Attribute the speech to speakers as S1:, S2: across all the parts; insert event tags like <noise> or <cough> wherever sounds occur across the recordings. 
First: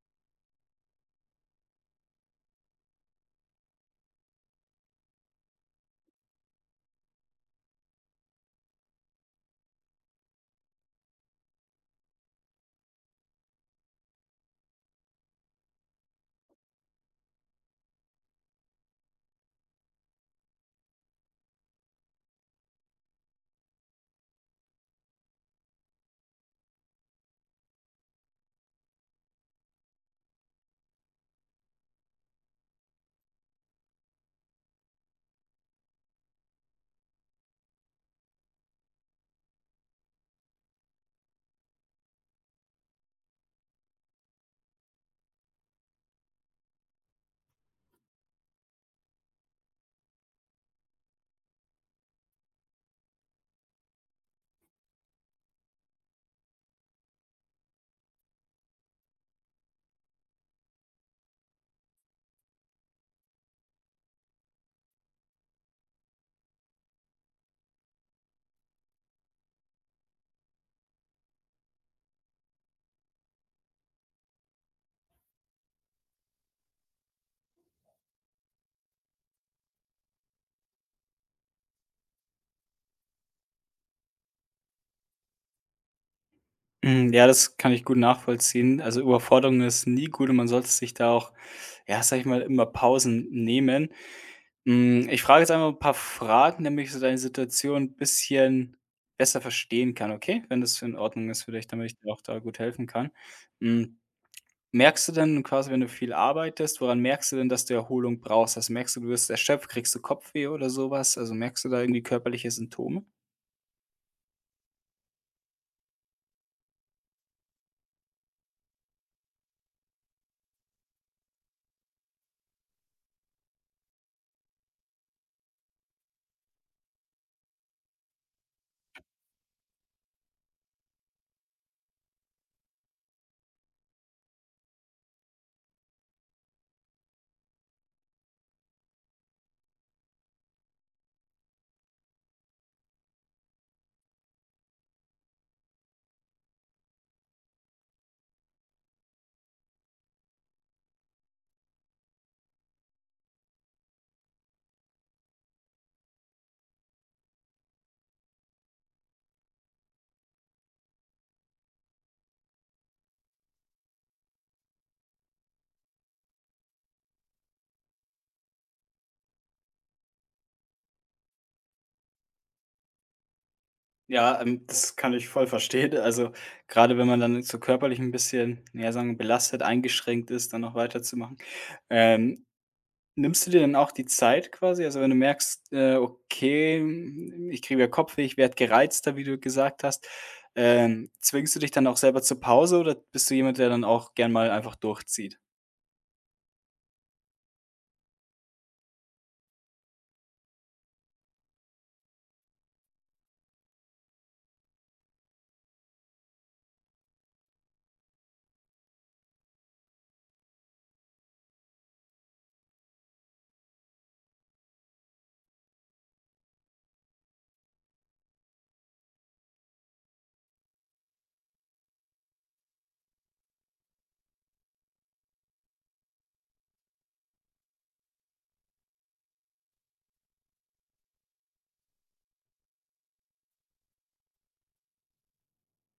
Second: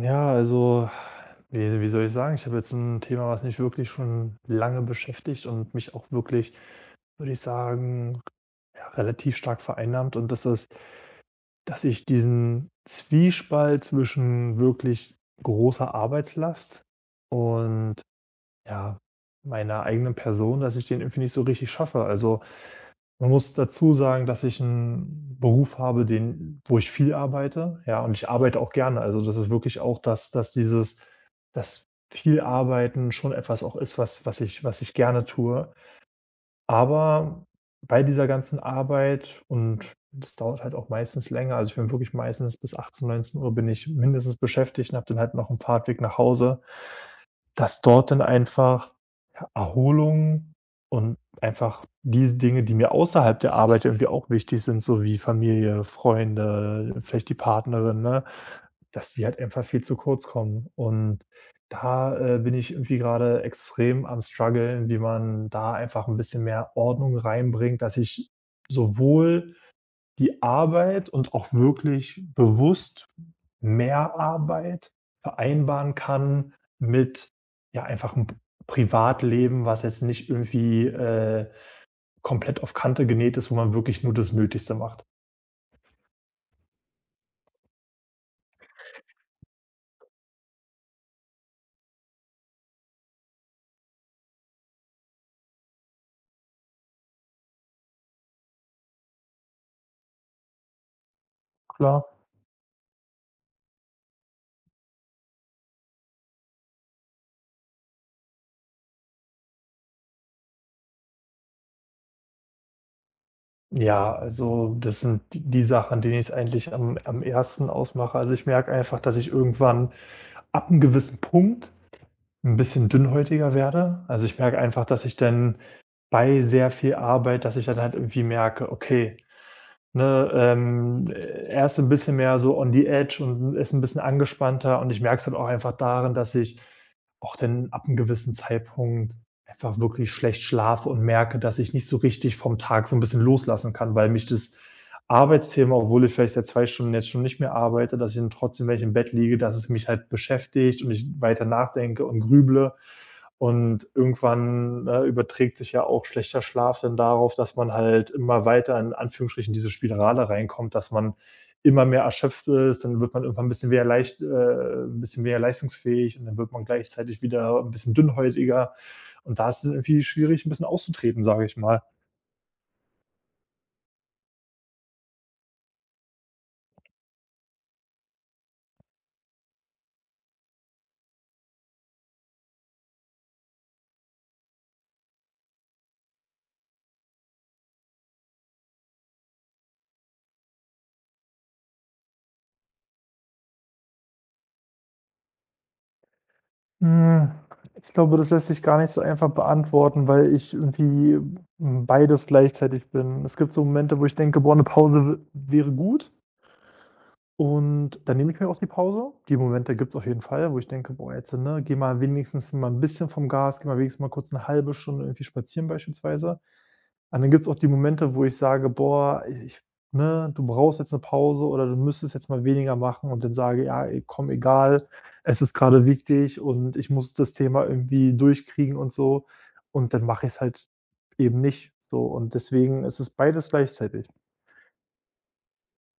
S1: Ja, also, wie soll ich sagen? Ich habe jetzt ein Thema, was mich wirklich schon lange beschäftigt und mich auch wirklich, würde ich sagen, ja, relativ stark vereinnahmt. Und das ist, dass ich diesen Zwiespalt zwischen wirklich großer Arbeitslast und, ja, meiner eigenen Person, dass ich den irgendwie nicht so richtig schaffe. Also, man muss dazu sagen, dass ich einen Beruf habe, den wo ich viel arbeite, ja, und ich arbeite auch gerne. Also, das ist wirklich auch, dass viel Arbeiten schon etwas auch ist, was ich gerne tue. Aber bei dieser ganzen Arbeit und das dauert halt auch meistens länger, also, ich bin wirklich meistens bis 18:00 Uhr bin ich mindestens beschäftigt und habe dann halt noch einen Fahrtweg nach Hause, dass dort dann einfach Erholung und einfach diese Dinge, die mir außerhalb der Arbeit irgendwie auch wichtig sind, so wie Familie, Freunde, vielleicht die Partnerin, ne, dass die halt einfach viel zu kurz kommen. Und da bin ich irgendwie gerade extrem am struggeln, wie man da einfach ein bisschen mehr Ordnung reinbringt, dass ich sowohl die Arbeit und auch wirklich bewusst mehr Arbeit vereinbaren kann mit, ja, einfach 'n Privatleben, was jetzt nicht irgendwie, komplett auf Kante genäht ist, wo man wirklich nur das Nötigste macht.
S2: Hm, ja, das kann ich gut nachvollziehen. Also, Überforderung ist nie gut und man sollte sich da auch, ja, sage ich mal, immer Pausen nehmen. Hm, ich frage jetzt einfach ein paar Fragen, damit ich so deine Situation ein bisschen besser verstehen kann, okay? Wenn das in Ordnung ist für dich, damit ich
S1: Klar.
S2: dir auch da gut helfen kann. Hm, merkst du denn quasi, wenn du viel arbeitest, woran merkst du denn, dass du Erholung brauchst? Also, merkst du, du wirst erschöpft? Kriegst du Kopfweh oder sowas? Also, merkst du da irgendwie körperliche Symptome?
S1: Ja, also, das sind d die Sachen, an denen ich's eigentlich am ersten ausmache. Also, ich merke einfach, dass ich irgendwann ab einem gewissen Punkt ein bisschen dünnhäutiger werde. Also, ich merke einfach, dass ich dann bei sehr viel Arbeit dass ich dann halt irgendwie merke: „Okay, ne, er ist 'n bisschen mehr so on the edge und ist ein bisschen angespannter“, und ich merke es halt auch einfach darin, dass ich auch dann ab einem gewissen Zeitpunkt einfach wirklich schlecht schlafe und merke, dass ich nicht so richtig vom Tag so ein bisschen loslassen kann, weil mich das Arbeitsthema, obwohl ich vielleicht seit 2 Stunden jetzt schon nicht mehr arbeite, dass ich dann trotzdem, wenn ich im Bett liege, dass es mich halt beschäftigt und ich weiter nachdenke und grüble. Und irgendwann, ne, überträgt sich ja auch schlechter Schlaf dann darauf, dass man halt immer weiter in Anführungsstrichen diese Spirale reinkommt, dass man immer mehr erschöpft ist, dann wird man irgendwann ein bisschen wieder leicht 'n bisschen weniger leistungsfähig und dann wird man gleichzeitig wieder ein bisschen dünnhäutiger. Und da ist es irgendwie schwierig, ein bisschen auszutreten, sage ich mal.
S2: Ja, das kann ich voll verstehen. Also, gerade wenn man dann so körperlich ein bisschen, ja, sagen wir, belastet, eingeschränkt ist, dann noch weiterzumachen. Ähm, Nimmst du dir dann auch die Zeit quasi? Also, wenn du merkst, „Okay, hm, ich kriege wieder Kopfweh, ich werde gereizter“, wie du gesagt hast, zwingst du dich dann auch selber zur Pause oder bist du jemand, der dann auch gern mal einfach durchzieht?
S1: Hm, Ich glaube, das lässt sich gar nicht so einfach beantworten, weil ich irgendwie, beides gleichzeitig bin. Es gibt so Momente, wo ich denke: „Boah, eine Pause w wäre gut.“ Und dann nehme ich mir auch die Pause. Die Momente gibt es auf jeden Fall, wo ich denke: „Boah, jetzt, ne, geh mal wenigstens mal ein bisschen vom Gas, geh mal wenigstens mal kurz eine halbe Stunde irgendwie spazieren“ beispielsweise. Und dann gibt's auch die Momente, wo ich sage: „Boah, ich ne, du brauchst jetzt eine Pause oder du müsstest jetzt mal weniger machen.“ Und dann sage: „Ja, ey, komm, egal, es ist gerade wichtig und ich muss das Thema irgendwie durchkriegen und so.“ Und dann mache ich es halt eben nicht so. Und deswegen ist es beides gleichzeitig.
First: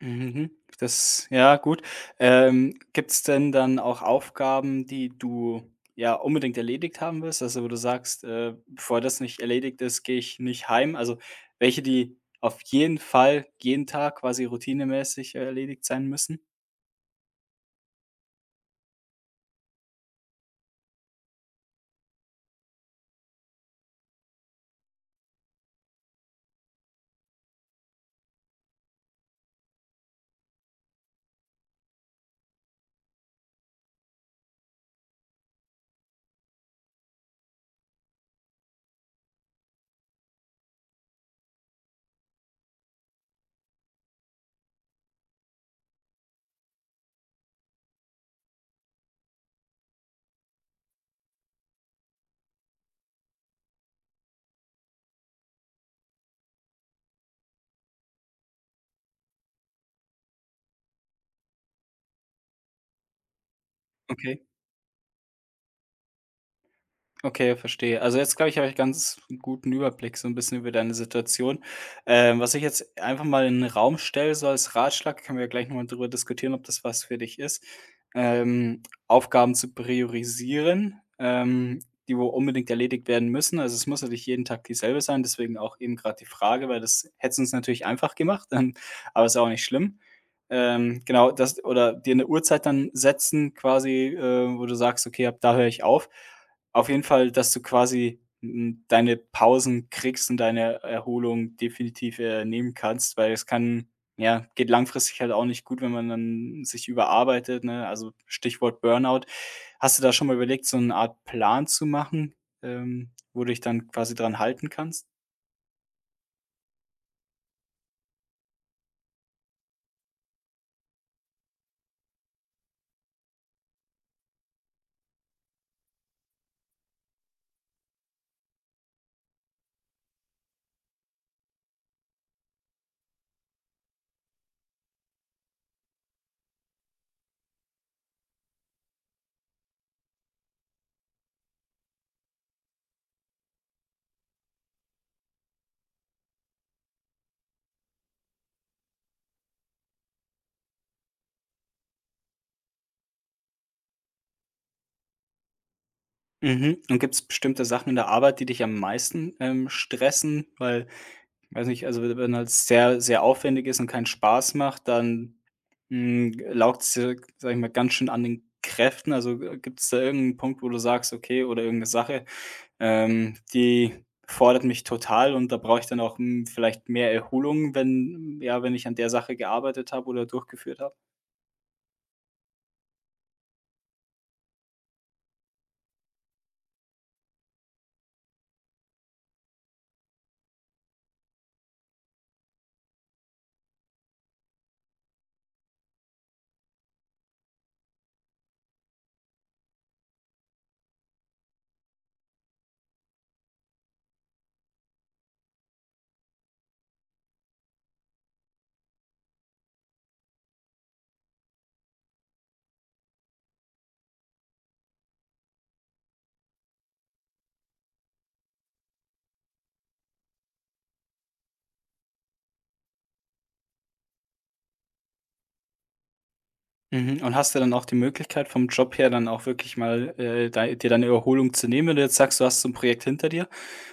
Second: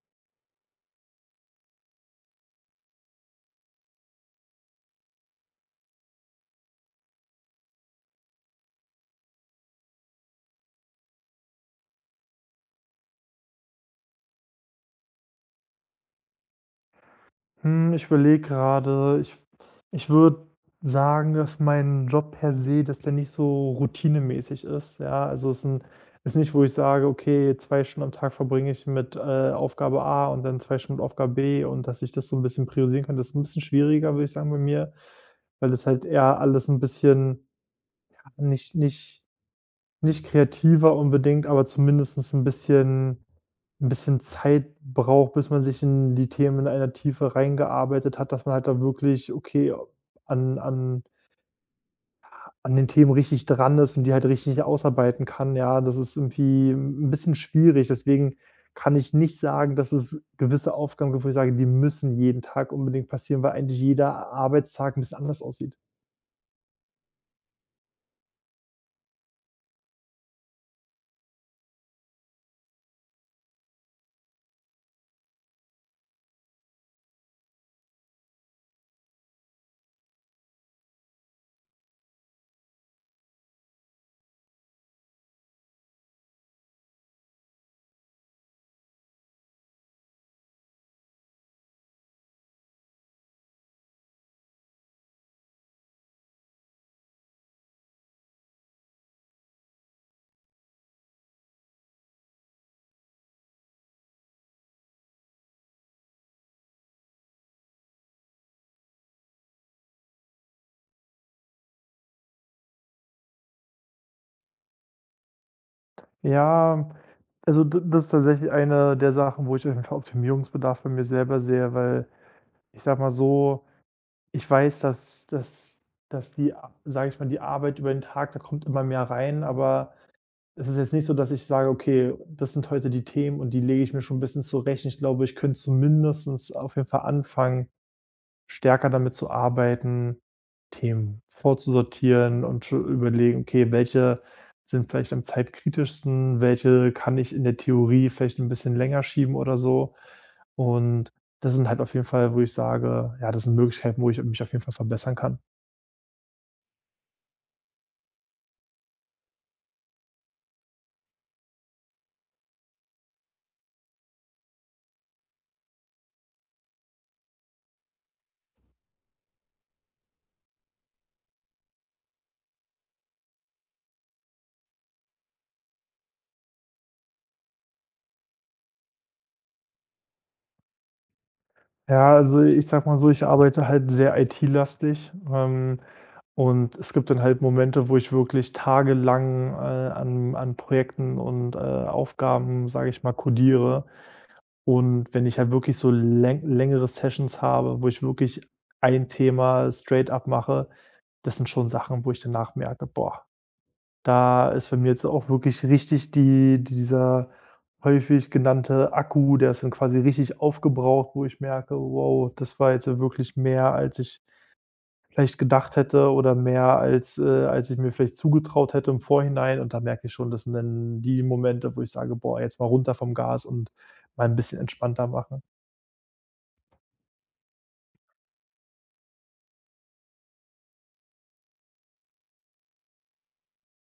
S2: Mhm. Das, ja, gut. Gibt es denn dann auch Aufgaben, die du, ja, unbedingt erledigt haben willst? Also, wo du sagst: bevor das nicht erledigt ist, gehe ich nicht heim.“ Also, welche, die auf jeden Fall jeden Tag quasi routinemäßig erledigt sein müssen?
S1: Ich überlege gerade. Ich würde sagen, dass mein Job per se, dass der nicht so routinemäßig ist, ja? Also, es ist 'n ist nicht, wo ich sage: „Okay, 2 Stunden am Tag verbringe ich mit Aufgabe A und dann 2 Stunden mit Aufgabe B“, und dass ich das so ein bisschen priorisieren kann. Das ist ein bisschen schwieriger, würde ich sagen, bei mir, weil das halt eher alles ein bisschen nicht nicht nicht kreativer unbedingt, aber zumindest ein bisschen Zeit braucht, bis man sich in die Themen in einer Tiefe reingearbeitet hat, dass man halt da wirklich, okay, an an an den Themen richtig dran ist und die halt richtig ausarbeiten kann. Ja, das ist irgendwie ein bisschen schwierig. Deswegen kann ich nicht sagen, dass es gewisse Aufgaben gibt, wo ich sage, die müssen jeden Tag unbedingt passieren, weil eigentlich jeder
S2: Okay.
S1: Arbeitstag ein bisschen anders aussieht.
S2: Okay, verstehe. Also jetzt, glaube ich, habe ich ganz 'n guten Überblick so ein bisschen über deine Situation. Was ich jetzt einfach mal in 'nen Raum stelle, so als Ratschlag, können wir ja gleich noch mal drüber diskutieren, ob das was für dich ist, Aufgaben zu priorisieren, die wo unbedingt erledigt werden müssen. Also, es muss ja nicht jeden Tag dieselbe sein, deswegen auch eben gerade die Frage, weil das hätt's uns natürlich einfach gemacht, <laughs> aber ist ja auch nicht schlimm. Genau, das oder dir eine Uhrzeit dann setzen quasi, wo du sagst: „Okay, ab da höre ich auf.“ Auf jeden Fall, dass du quasi, hm, deine Pausen kriegst und deine Erholung definitiv, nehmen kannst, weil es kann ja, geht langfristig halt auch nicht gut, wenn man dann sich überarbeitet, ne? Also, Stichwort Burnout. Hast du da schon mal überlegt, so eine Art Plan zu machen, wo du dich dann quasi dran halten kannst?
S1: Ja, also d das ist tatsächlich eine der Sachen, wo ich auf jeden Fall Optimierungsbedarf bei mir selber sehe, weil ich sage mal so, ich weiß, dass die, sage ich mal, die Arbeit über den Tag, da kommt immer mehr rein, aber es ist jetzt nicht so, dass ich sage: „Okay, das sind heute die Themen und die lege ich mir schon 'n bisschen zurecht.“ Ich glaube, ich könnte zumindestens auf jeden Fall anfangen, stärker damit zu arbeiten, Themen vorzusortieren und zu überlegen: „Okay, welche sind vielleicht am zeitkritischsten? Welche kann ich in der Theorie vielleicht ein bisschen länger schieben oder so?“ Und das sind halt auf jeden Fall, wo ich sage, ja, das sind Möglichkeiten, wo ich mich auf jeden Fall verbessern kann.
S2: Mhm. Und gibt es bestimmte Sachen in der Arbeit, die dich am meisten, stressen? Weil, weiß nicht, also wenn halt sehr, sehr aufwendig ist und keinen Spaß macht, dann, hm, laugt ja, sag ich mal, ganz schön an den Kräften. Also, gibt es da irgendeinen Punkt, wo du sagst, okay, oder irgendeine Sache, die fordert mich total und da brauche ich dann auch, hm, vielleicht mehr Erholung, wenn ja, wenn ich an der Sache gearbeitet habe oder durchgeführt habe?
S1: Ja, also, ich sage mal so, ich arbeite halt sehr IT-lastig, und es gibt dann halt Momente, wo ich wirklich tagelang, an Projekten und, Aufgaben, sage ich mal, codiere. Und wenn ich halt wirklich so längere Sessions habe, wo ich wirklich ein Thema straight up mache, das sind schon Sachen, wo ich danach merke: „Boah, da ist bei mir jetzt auch wirklich richtig dieser häufig genannte Akku, der ist dann quasi richtig aufgebraucht“, wo ich merke: „Wow, das war jetzt ja wirklich mehr, als ich vielleicht gedacht hätte oder mehr als als ich mir vielleicht zugetraut hätte im Vorhinein.“ Und da merke ich schon, das sind dann die Momente, wo ich sage: „Boah, jetzt mal runter vom Gas und mal ein bisschen entspannter machen.“
S2: Mhm, und hast du dann auch die Möglichkeit vom Job her dann auch wirklich mal, dei dir deine Erholung zu nehmen, wenn du jetzt sagst, du hast so ein Projekt hinter dir?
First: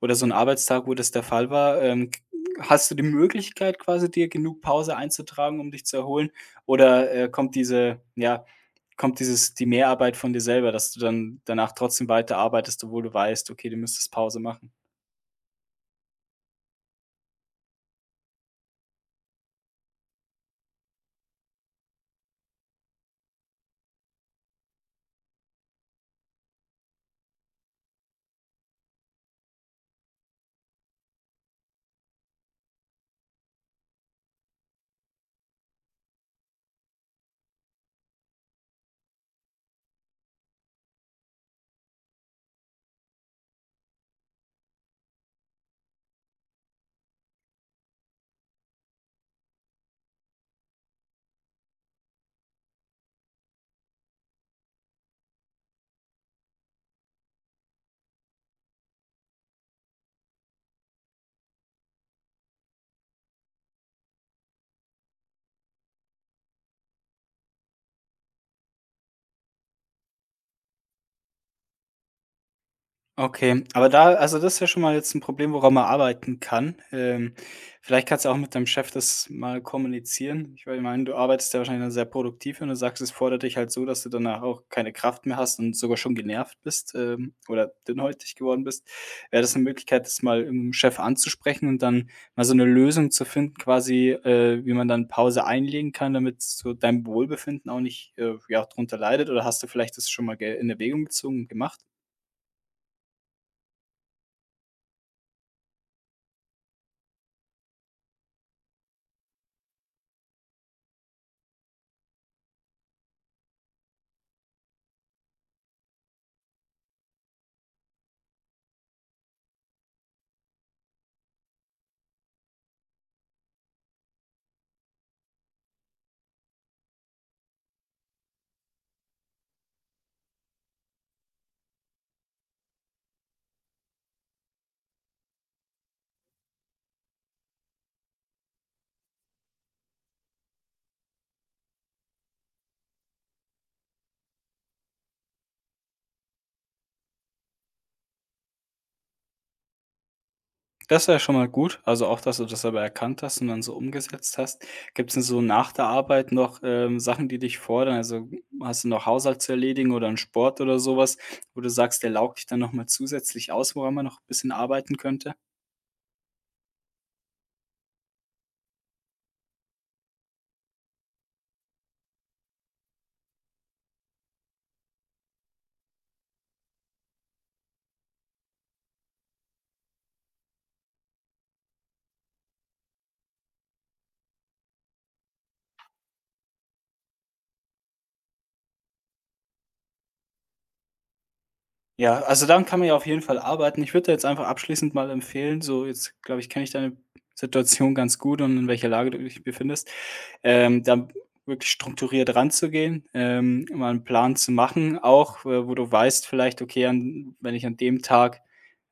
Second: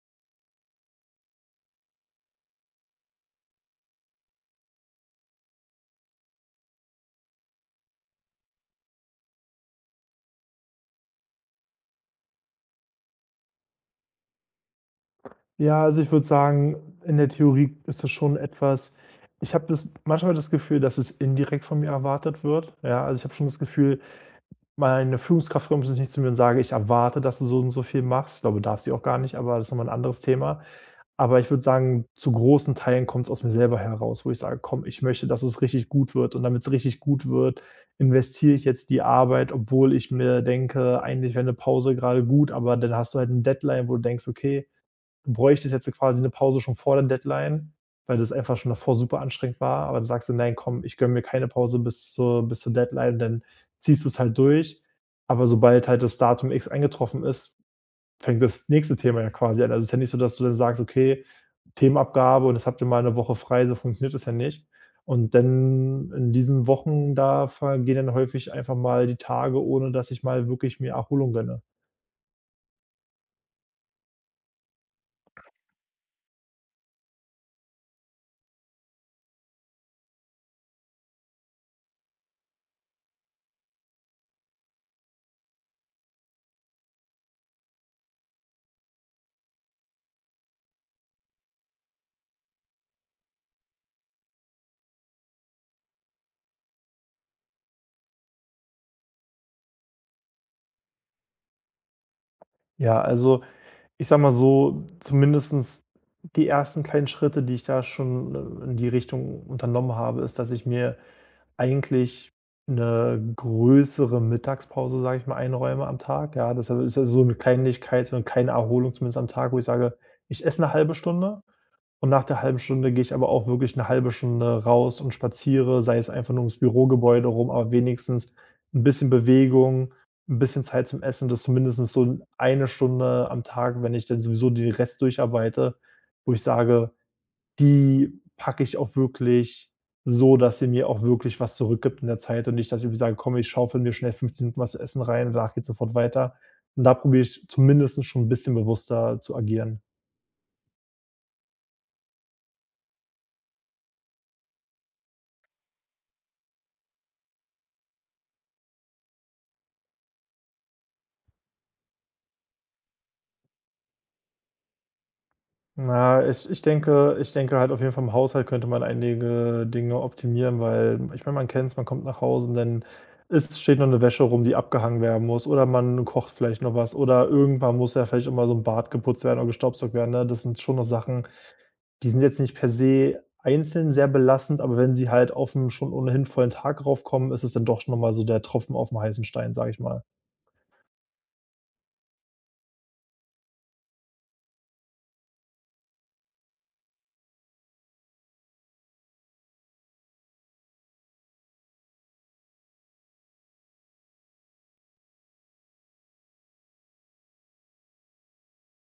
S2: Oder so 'n Arbeitstag, wo das der Fall war, k hast du die Möglichkeit quasi, dir genug Pause einzutragen, um dich zu erholen? Oder, kommt diese, kommt dieses die Mehrarbeit von dir selber, dass du dann danach trotzdem weiterarbeitest, obwohl du weißt: „Okay, du müsstest Pause machen?“
S1: Ja, also ich würde sagen, in der Theorie ist das schon etwas. Ich habe das manchmal das Gefühl, dass es indirekt von mir erwartet wird. Ja, also ich habe schon das Gefühl, meine Führungskraft kommt jetzt nicht zu mir und sage, ich erwarte, dass du so und so viel machst. Ich glaube, darf sie auch gar nicht, aber das ist nochmal ein anderes Thema. Aber ich würde sagen, zu großen Teilen kommt es aus mir selber heraus, wo ich sage, komm, ich möchte, dass es richtig gut wird. Und damit es richtig gut wird, investiere ich jetzt die Arbeit, obwohl ich mir denke, eigentlich wäre eine Pause gerade gut, aber dann hast du halt ein Deadline, wo du denkst, okay, du bräuchtest jetzt quasi 'ne Pause schon vor der Deadline, weil das einfach schon davor super anstrengend war, aber dann sagst du: „Nein, komm, ich gönne mir keine Pause bis zur Deadline“, dann ziehst du's halt durch. Aber sobald halt das Datum X eingetroffen ist, fängt das nächste Thema ja quasi an. Also, es ist ja nicht so, dass du dann sagst: „Okay, Themenabgabe und jetzt habt ihr mal 'ne Woche frei“, so funktioniert das ja nicht. Und dann in diesen Wochen, da vergehen dann häufig einfach mal die Tage, ohne dass ich mal wirklich mir Erholung gönne.
S2: Okay, aber da, also, das ist ja schon mal jetzt ein Problem, woran man arbeiten kann. Vielleicht kannst du auch mit deinem Chef das mal kommunizieren. Ich würde meinen, du arbeitest ja wahrscheinlich dann sehr produktiv und du sagst, es fordert dich halt so, dass du danach auch keine Kraft mehr hast und sogar schon genervt bist, oder dünnhäutig geworden bist. Wäre das eine Möglichkeit, das mal im Chef anzusprechen und dann mal so eine Lösung zu finden quasi, wie man dann Pause einlegen kann, damit so dein Wohlbefinden auch nicht, ja, drunter leidet? Oder hast du vielleicht das schon mal ge in Erwägung gezogen und gemacht?
S1: Ja, also ich sage mal so, zumindestens die ersten kleinen Schritte, die ich da schon, in die Richtung unternommen habe, ist, dass ich mir eigentlich eine größere Mittagspause, sage ich mal, einräume am Tag. Ja, das ist ja so eine Kleinigkeit, so eine kleine Erholung zumindest am Tag, wo ich sage: „Ich esse eine halbe Stunde und nach der halben Stunde gehe ich aber auch wirklich eine halbe Stunde raus und spaziere, sei es einfach nur ums Bürogebäude rum, aber wenigstens ein bisschen Bewegung, ein bisschen Zeit zum Essen, dass zumindestens so eine Stunde am Tag, wenn ich dann sowieso den Rest durcharbeite, wo ich sage, die packe ich auch wirklich so, dass sie mir auch wirklich was zurückgibt in der Zeit und nicht, dass ich irgendwie sage: „Komm, ich schaufel mir schnell 15 Minuten was zu essen rein und danach geht sofort weiter.“ Und da probiere ich zumindestens schon ein bisschen bewusster zu agieren.
S2: Das ist ja schon mal gut. Also auch, dass du das aber erkannt hast und dann so umgesetzt hast. Gibt es denn so nach der Arbeit noch, Sachen, die dich fordern? Also, hast du noch Haushalt zu erledigen oder 'n Sport oder sowas, wo du sagst, der laugt dich dann noch mal zusätzlich aus, woran man noch ein bisschen arbeiten könnte?
S1: Na, ich denke halt auf jeden Fall im Haushalt könnte man einige Dinge optimieren, weil ich meine, man kennt's, man kommt nach Hause und dann ist steht noch eine Wäsche rum, die abgehangen werden muss oder man kocht vielleicht noch was oder irgendwann muss ja vielleicht immer so ein Bad geputzt werden oder gestaubsaugt werden, ne? Das sind schon noch Sachen, die sind jetzt nicht per se einzeln sehr belastend, aber wenn sie halt auf 'n schon ohnehin vollen Tag raufkommen, ist es dann doch schon noch mal so der Tropfen auf dem heißen Stein, sage ich mal.
S2: Ja, also daran kann man ja auf jeden Fall arbeiten. Ich würde da jetzt einfach abschließend mal empfehlen, so jetzt, glaube ich, kenne ich deine Situation ganz gut und in welcher Lage du dich befindest, da wirklich strukturiert ranzugehen, mal einen Plan zu machen, auch, wo du weißt vielleicht, okay, an wenn ich an dem Tag,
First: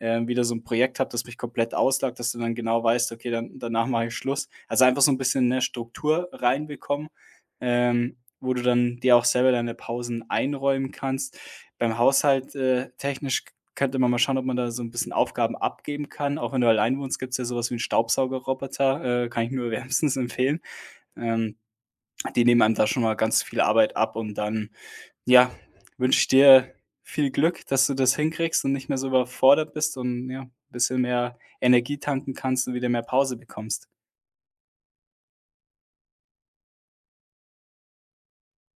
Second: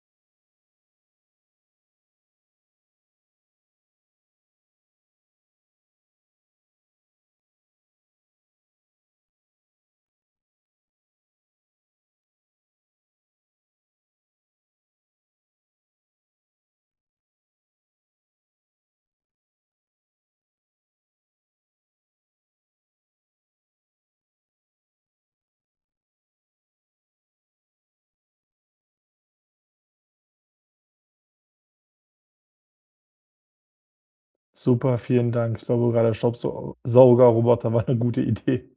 S2: wieder so ein Projekt habe, das mich komplett auslagt, dass du dann genau weißt: „Okay, dann danach mache ich Schluss.“ Also einfach so ein bisschen eine Struktur reinbekommen, wo du dann dir auch selber deine Pausen einräumen kannst. Beim Haushalt, technisch könnte man mal schauen, ob man da so ein bisschen Aufgaben abgeben kann. Auch wenn du allein wohnst, gibt's ja sowas wie 'n Staubsaugerroboter, kann ich nur <laughs> wärmstens empfehlen. Ähm, die nehmen einem da schon mal ganz viel Arbeit ab und dann, ja, wünsche ich dir viel Glück, dass du das hinkriegst und nicht mehr so überfordert bist und, ja, ein bisschen mehr Energie tanken kannst und wieder mehr Pause bekommst.
S1: Super, vielen Dank. Ich glaube, gerade der Staubsaugerroboter war eine gute Idee.